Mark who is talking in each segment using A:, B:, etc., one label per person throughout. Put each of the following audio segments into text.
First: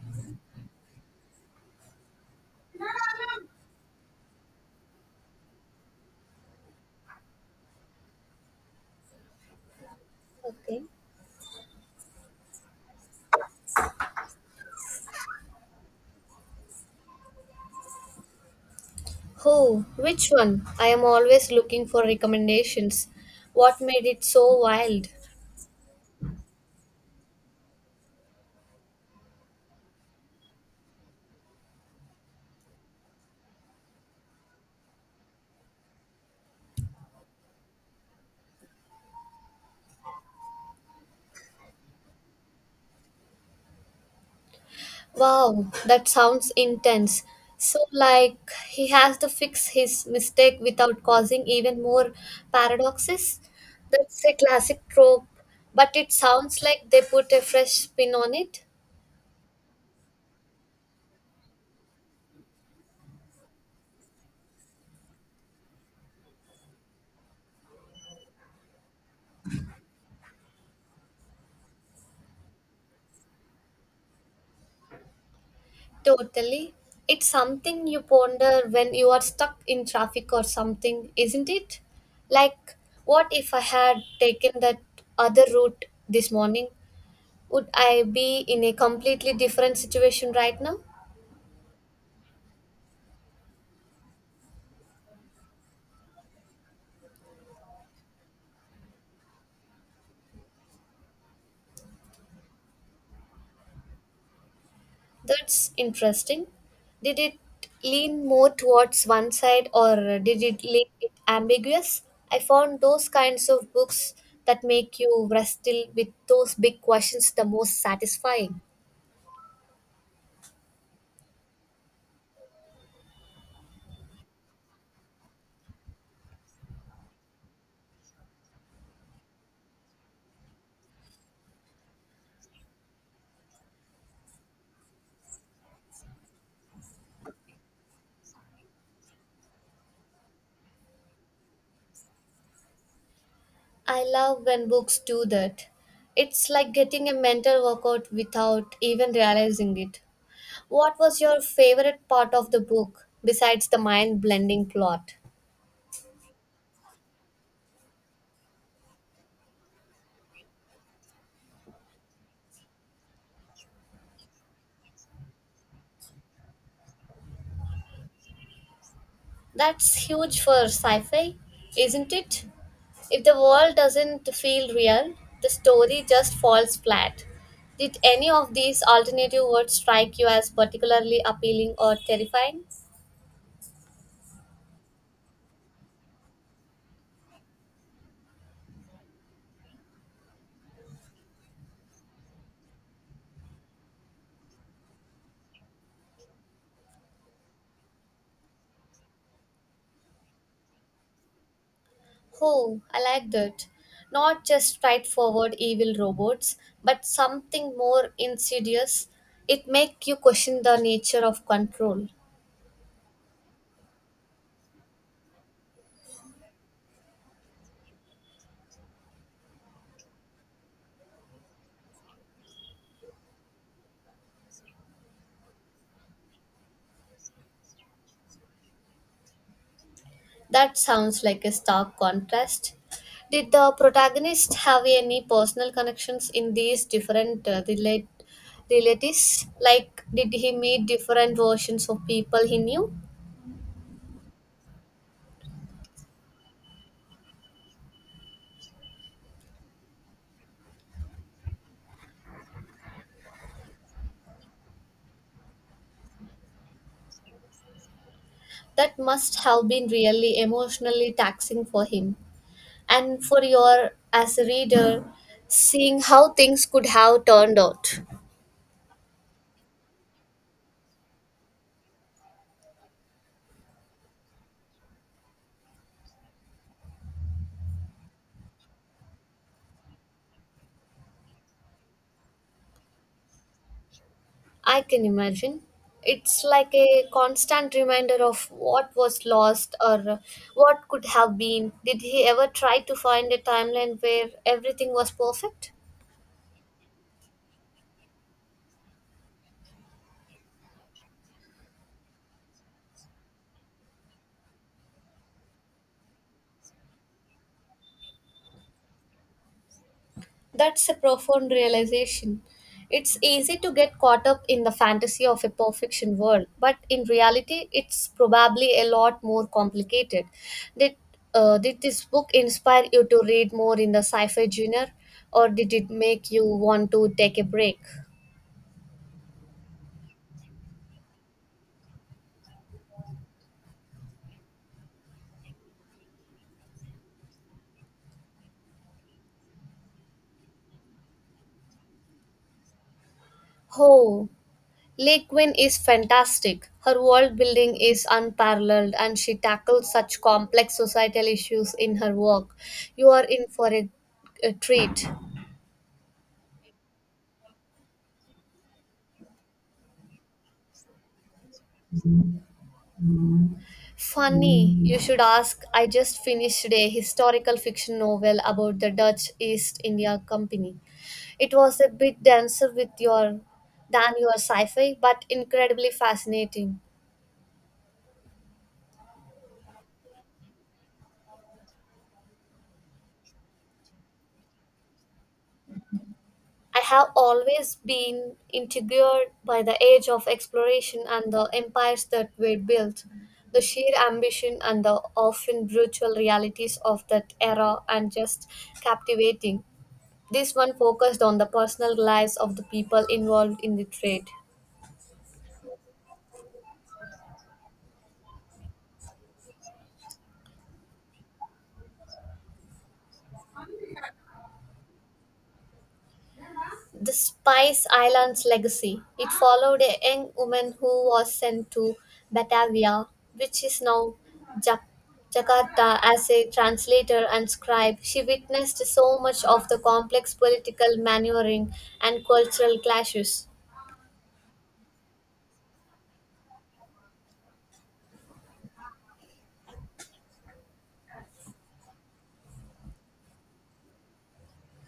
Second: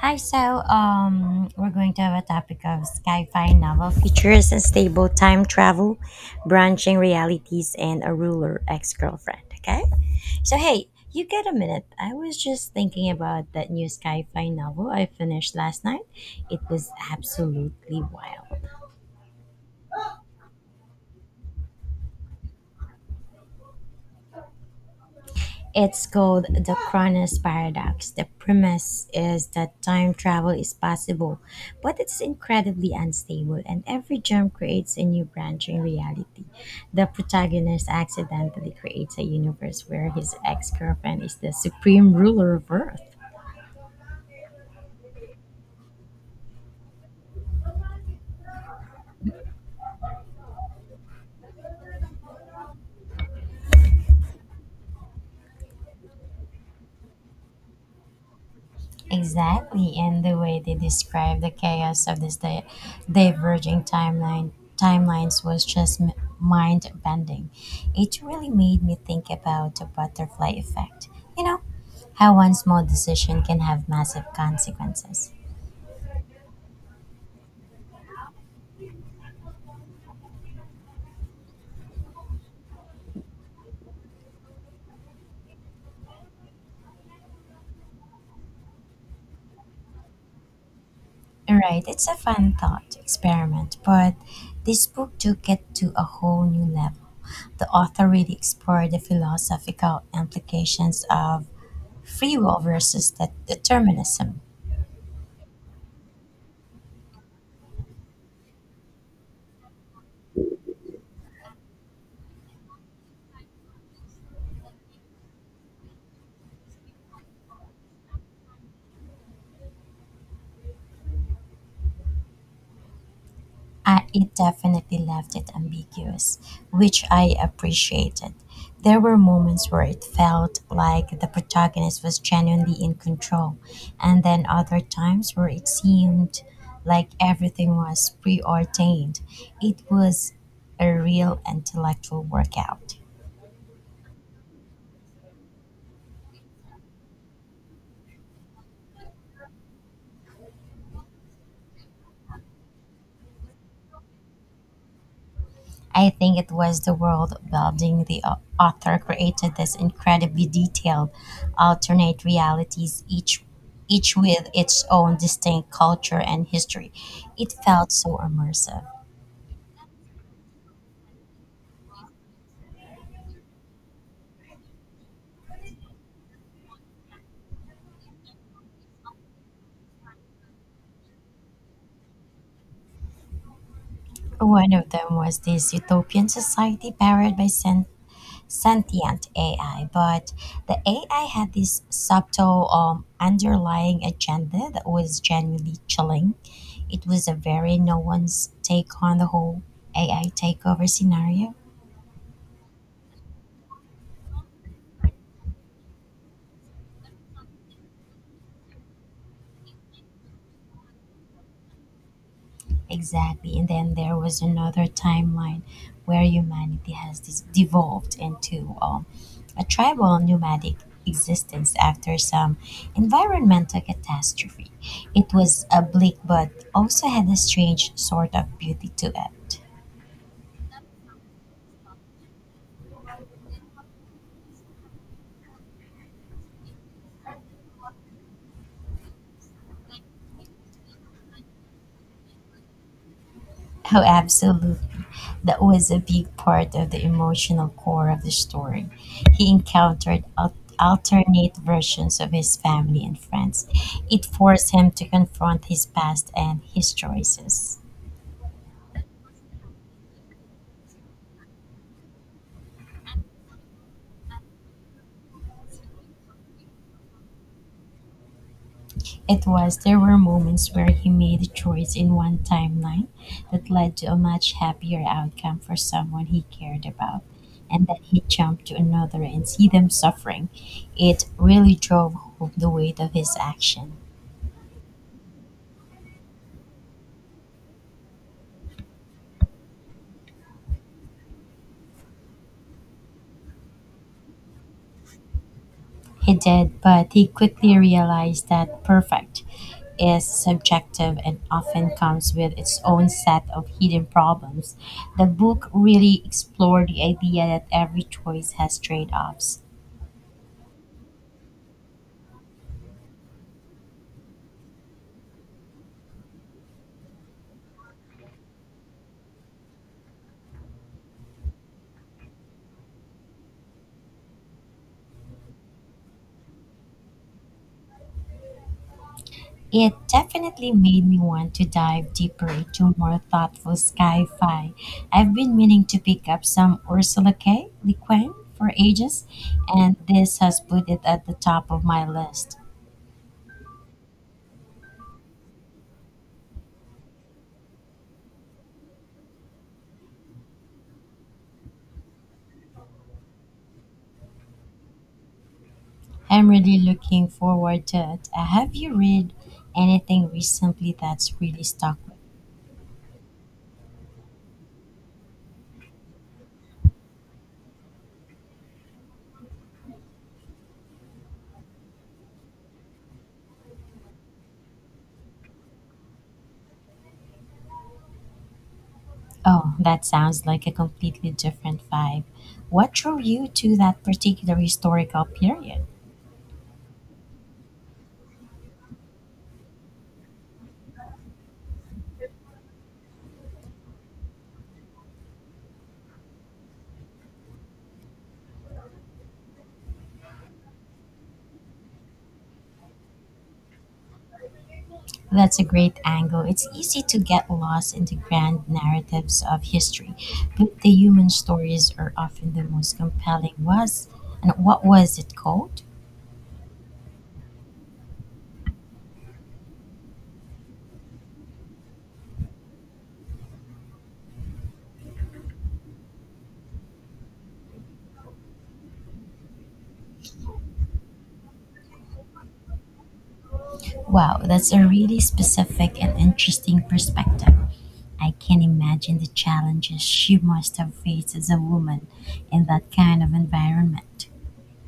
A: Hi, we're going to have a topic of sci-fi novel features and stable time travel, branching realities, and a ruler ex-girlfriend. Okay, so
B: Okay.
A: hey, you get a minute? I was just thinking about that new sci-fi novel I finished last night. It was absolutely wild.
B: Oh, which one? I am always looking for recommendations. What made it so wild?
A: It's called the Cronus paradox. The premise is that time travel is possible, but it's incredibly unstable, and every jump creates a new branch in reality. The protagonist accidentally creates a universe where his ex girlfriend is the supreme ruler of Earth.
B: Wow, that sounds intense. So, like, he has to fix his mistake without causing even more paradoxes? That's a classic trope, but it sounds like they put a fresh spin on it.
A: Exactly, and the way they described the chaos of this diverging timelines was just mind bending. It really made me think about the butterfly effect. You know, how one small decision can have massive consequences.
B: Totally. It's something you ponder when you are stuck in traffic or something, isn't it? Like, what if I had taken that other route this morning? Would I be in a completely different situation right now?
A: Right, it's a fun thought experiment, but this book took it to a whole new level. The author really explored the philosophical implications of free will versus determinism.
B: That's interesting. Did it lean more towards one side or did it lean it ambiguous? I found those kinds of books that make you wrestle with those big questions the most satisfying.
A: It definitely left it ambiguous, which I appreciated. There were moments where it felt like the protagonist was genuinely in control, and then other times where it seemed like everything was preordained. It was a real intellectual workout.
B: I love when books do that. It's like getting a mental workout without even realizing it. What was your favorite part of the book besides the mind blending plot?
A: I think it was the world building the author created this incredibly detailed alternate realities each with its own distinct culture and history. It felt so immersive.
B: That's huge for sci fi, isn't it? If the world doesn't feel real, the story just falls flat. Did any of these alternative words strike you as particularly appealing or terrifying?
A: One of them was this utopian society powered by sentient AI, but the AI had this subtle underlying agenda that was genuinely chilling. It was a very no one's take on the whole AI takeover scenario.
B: Oh, I like that. Not just straightforward evil robots, but something more insidious. It makes you question the nature of control.
A: Exactly. And then there was another timeline where humanity has this devolved into a tribal nomadic existence after some environmental catastrophe. It was a bleak but also had a strange sort of beauty to it.
B: That sounds like a stark contrast. Did the protagonist have any personal connections in these different relate realities? Like, did he meet different versions of people he knew?
A: Oh, absolutely. That was a big part of the emotional core of the story. He encountered alternate versions of his family and friends. It forced him to confront his past and his choices.
B: That must have been really emotionally taxing for him and for your as a reader seeing how things could have turned out.
A: It was there were moments where he made a choice in one timeline that led to a much happier outcome for someone he cared about. And then he jumped to another and see them suffering. It really drove home the weight of his action.
B: I can imagine it's like a constant reminder of what was lost or what could have been. Did he ever try to find a timeline where everything was perfect?
A: He did, but he quickly realized that perfect is subjective and often comes with its own set of hidden problems. The book really explored the idea that every choice has trade offs.
B: That's a profound realization. It's easy to get caught up in the fantasy of a perfection world, but in reality, it's probably a lot more complicated. Did, did this book inspire you to read more in the sci fi genre, or did it make you want to take a break?
A: It definitely made me want to dive deeper into more thoughtful sci fi. I've been meaning to pick up some Ursula K. Le Guin for ages, and this has put it at the top of my list.
B: Oh, Lake Gwyn is fantastic. Her world building is unparalleled and she tackles such complex societal issues in her work. You are in for a treat.
A: I'm really looking forward to it. Have you read anything recently that's really stuck with you?
B: Funny, you should ask. I just finished a historical fiction novel about the Dutch East India Company. It was a bit denser with your than your sci-fi, but incredibly fascinating.
A: Oh, that sounds like a completely different vibe. What drew you to that particular historical period?
B: I have always been intrigued by the age of exploration and the empires that were built, the sheer ambition and the often brutal realities of that era, and just captivating. This one focused on the personal lives of the people involved in the trade.
A: That's a great angle. It's easy to get lost in the grand narratives of history, but the human stories are often the most compelling. Was and what was it called?
B: The Spice Islands Legacy. It followed a young woman who was sent to Batavia, which is now Jak- Jakarta, as a translator and scribe. She witnessed so much of the complex political maneuvering and cultural clashes.
A: Wow, that's a really specific and interesting perspective. I can imagine the challenges she must have faced as a woman in that kind of environment.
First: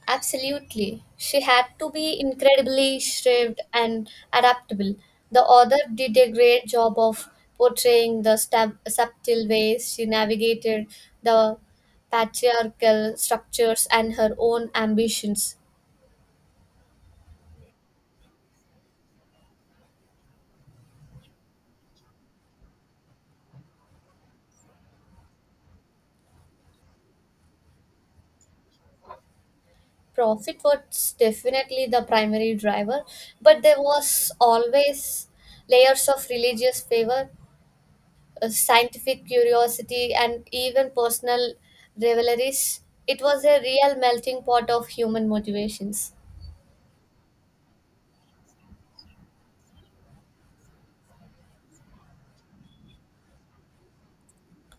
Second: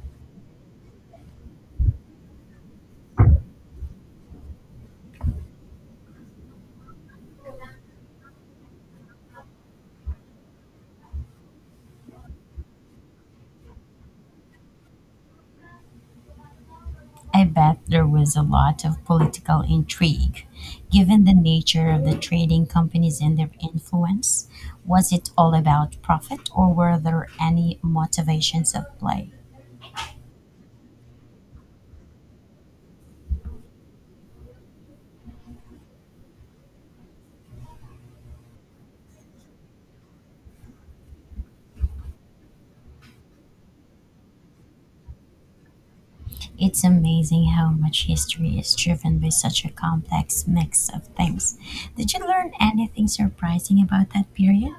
B: Absolutely. She had to be incredibly shrewd and adaptable. The author did a great job of portraying the subtle ways she navigated the patriarchal structures and her own ambitions.
A: I bet there was a lot of political intrigue. Given the nature of the trading companies and their influence, was it all about profit or were there any motivations at play?
B: Profit was definitely the primary driver, but there was always layers of religious favor, scientific curiosity, and even personal rivalries. It was a real melting pot of human motivations.
A: It's amazing how much history is driven by such a complex mix of things. Did you learn anything surprising about that period?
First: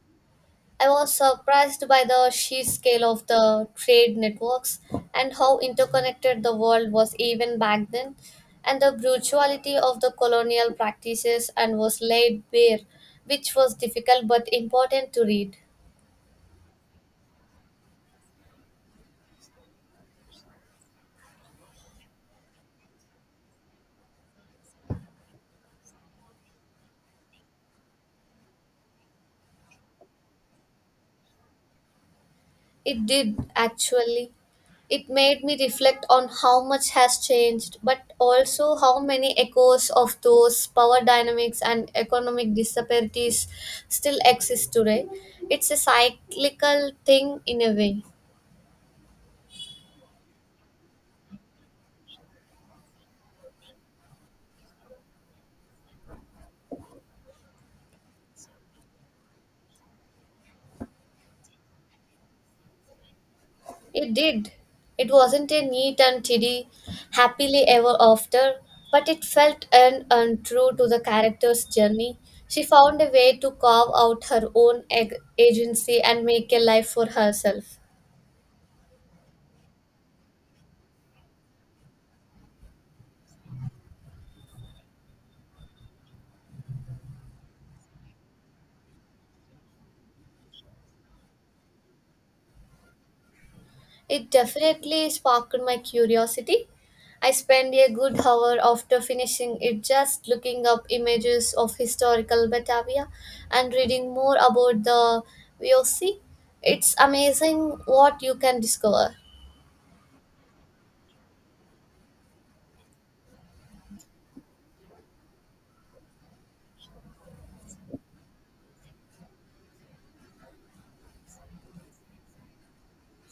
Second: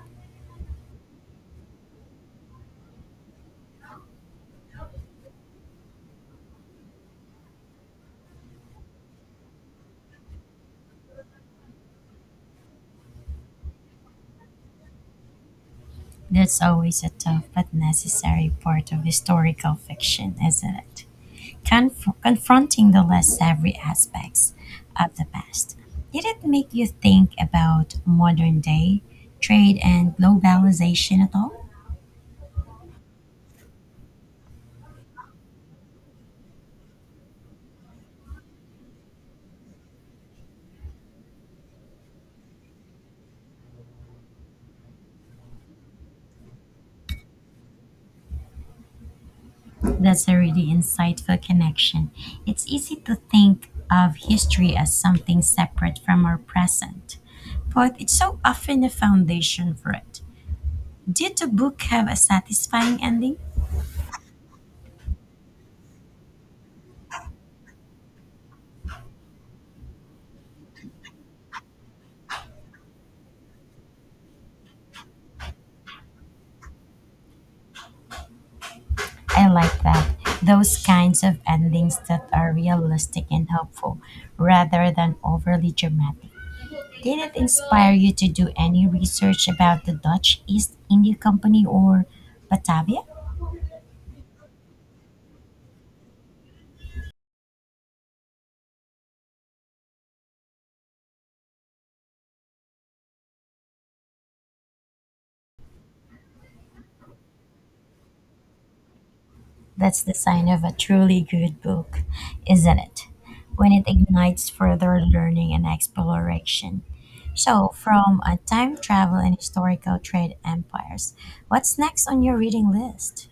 B: I was surprised by the sheer scale of the trade networks and how interconnected the world was even back then, and the brutality of the colonial practices and was laid bare, which was difficult but important to read.
A: That's always a tough but necessary part of historical fiction, isn't it? Confronting the less savory aspects of the past. Did it make you think about modern day trade and globalization at all?
B: It did actually. It made me reflect on how much has changed, but also how many echoes of those power dynamics and economic disparities still exist today. It's a cyclical thing in a way.
A: That's a really insightful connection. It's easy to think of history as something separate from our present, but it's so often a foundation for it. Did the book have a satisfying ending?
B: It did. It wasn't a neat and tidy, happily ever after, but it felt an untrue to the character's journey. She found a way to carve out her own agency and make a life for herself.
A: I like that. Those kinds of endings that are realistic and helpful rather than overly dramatic. Did it inspire you to do any research about the Dutch East India Company or Batavia?
B: It definitely sparked my curiosity. I spent a good hour after finishing it just looking up images of historical Batavia and reading more about the VOC. It's amazing what you can discover.
A: That's the sign of a truly good book, isn't it? When it ignites further learning and exploration. So, from a time travel and historical trade empires, what's next on your reading list?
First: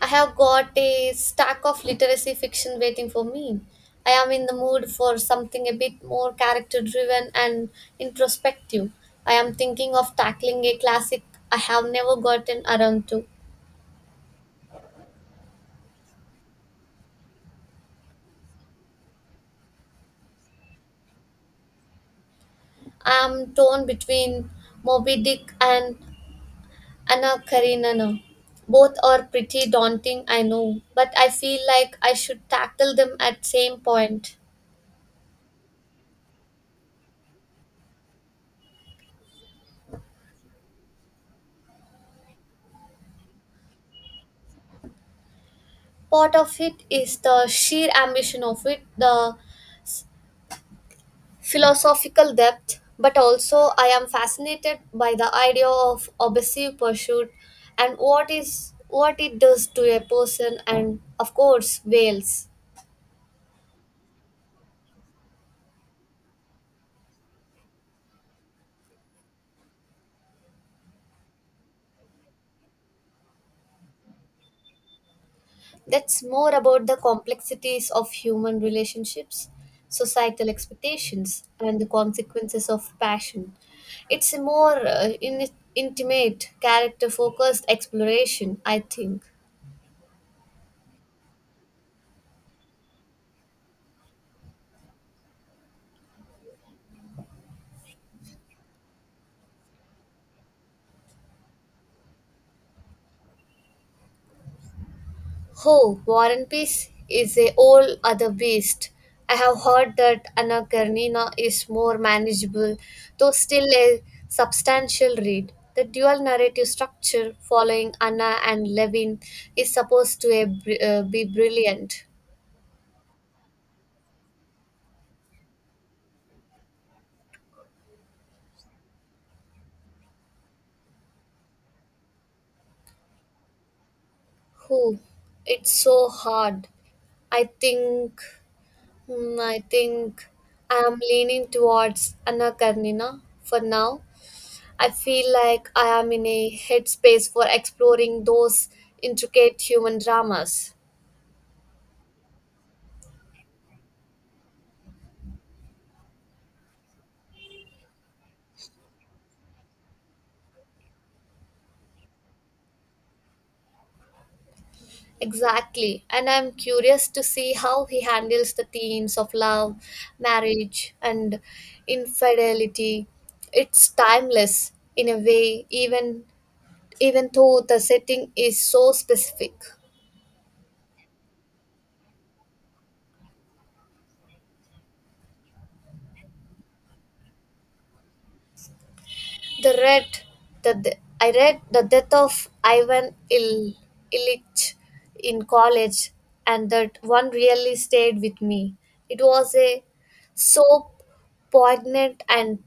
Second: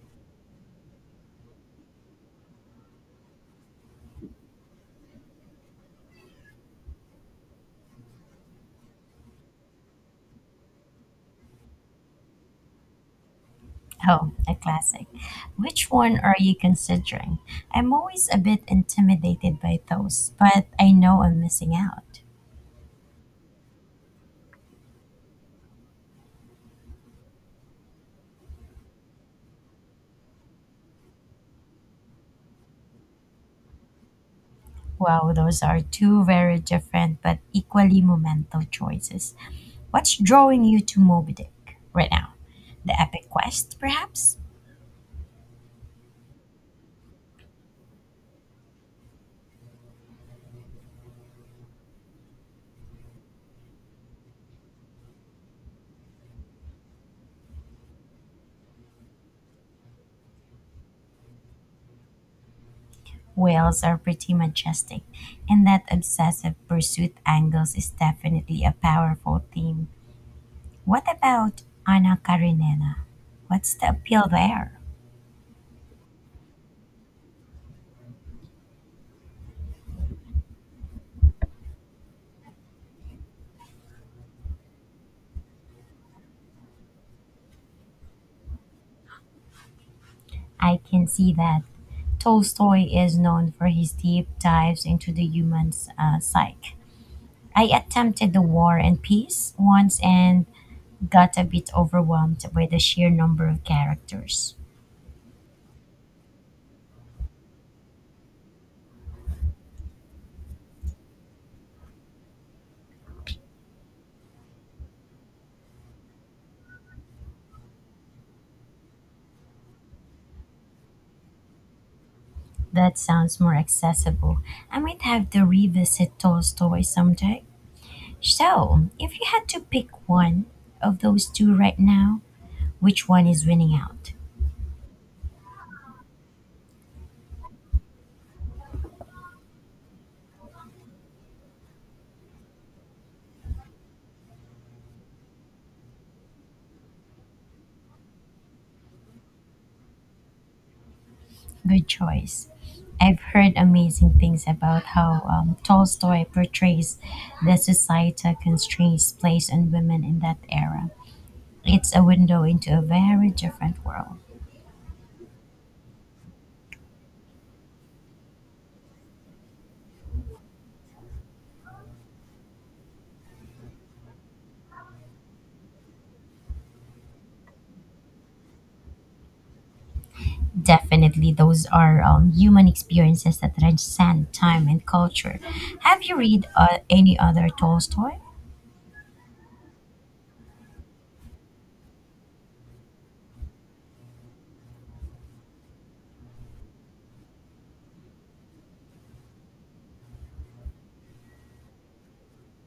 B: I have got a stack of literacy fiction waiting for me. I am in the mood for something a bit more character driven and introspective. I am thinking of tackling a classic I have never gotten around to.
A: Oh, a classic. Which one are you considering? I'm always a bit intimidated by those, but I know I'm missing out.
B: I'm torn between Moby Dick and Anna Karenina. Both are pretty daunting, I know, but I feel like I should tackle them at same point.
A: Wow, those are two very different but equally monumental choices. What's drawing you to Moby Dick right now? The epic quest, perhaps?
B: Part of it is the sheer ambition of it, the philosophical depth, but also I am fascinated by the idea of obsessive pursuit and what is what it does to a person and of course whales.
A: Whales are pretty majestic, and that obsessive pursuit angles is definitely a powerful theme. What about Anna Karenina? What's the appeal there?
B: That's more about the complexities of human relationships, societal expectations, and the consequences of passion. It's a more intimate, character focused exploration, I think.
A: I can see that. Tolstoy is known for his deep dives into the human psyche. I attempted the War and Peace once and got a bit overwhelmed by the sheer number of characters.
B: Oh, War and Peace is a whole other beast. I have heard that Anna Karenina is more manageable, though still a substantial read. The dual narrative structure following Anna and Levin is supposed to be brilliant.
A: That sounds more accessible. I might have to revisit Tolstoy someday. So, if you had to pick one of those two right now, which one is winning out?
B: Who? It's so hard. I think, hmm, I think I am leaning towards Anna Karenina for now. I feel like I am in a headspace for exploring those intricate human dramas.
A: Good choice. I've heard amazing things about how Tolstoy portrays the societal constraints placed on women in that era. It's a window into a very different world.
B: Exactly, and I'm curious to see how he handles the themes of love, marriage, and infidelity. It's timeless in a way, even though the setting is so specific.
A: Definitely, those are human experiences that transcend time and culture. Have you read any other Tolstoy?
B: The red, the, de- I read the death of Illich in college, and that one really stayed with me. It was a so poignant and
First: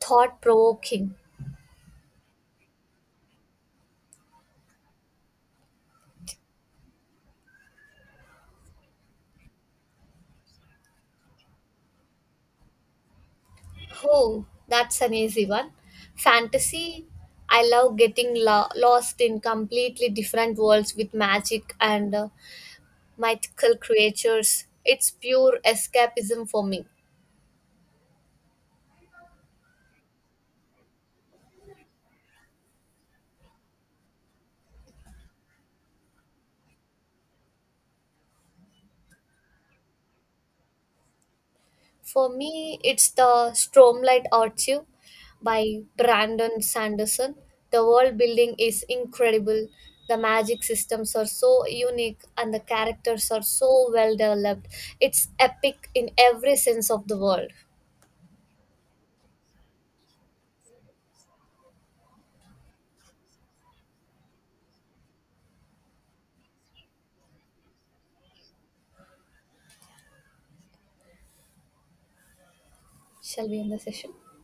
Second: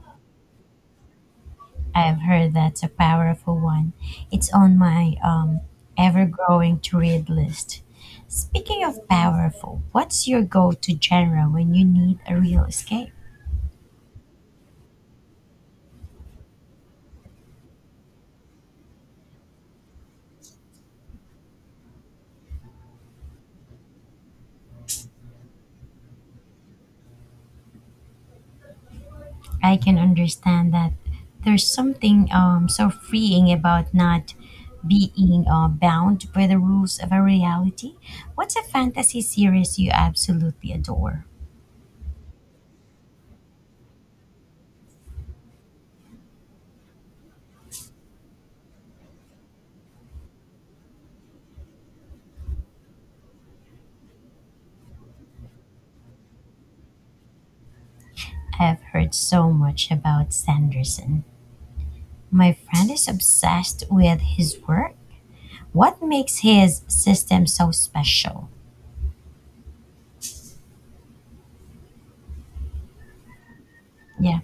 B: thought provoking.
A: I've heard that's a powerful one. It's on my ever growing to read list. Speaking of powerful, what's your go to genre when you need a real escape?
B: Oh, that's an easy one. Fantasy. I love getting lost in completely different worlds with magic and mythical creatures. It's pure escapism for me.
A: I can understand that there's something so freeing about not being bound by the rules of a reality. What's a fantasy series you absolutely adore?
B: For me, it's the Stromlight Archive by Brandon Sanderson. The world building is incredible. The magic systems are so unique and the characters are so well developed. It's epic in every sense of the word.
A: I've heard so much about Sanderson. My friend is obsessed with his work. What makes his system so special?
B: Shall we end the session?
A: Yeah.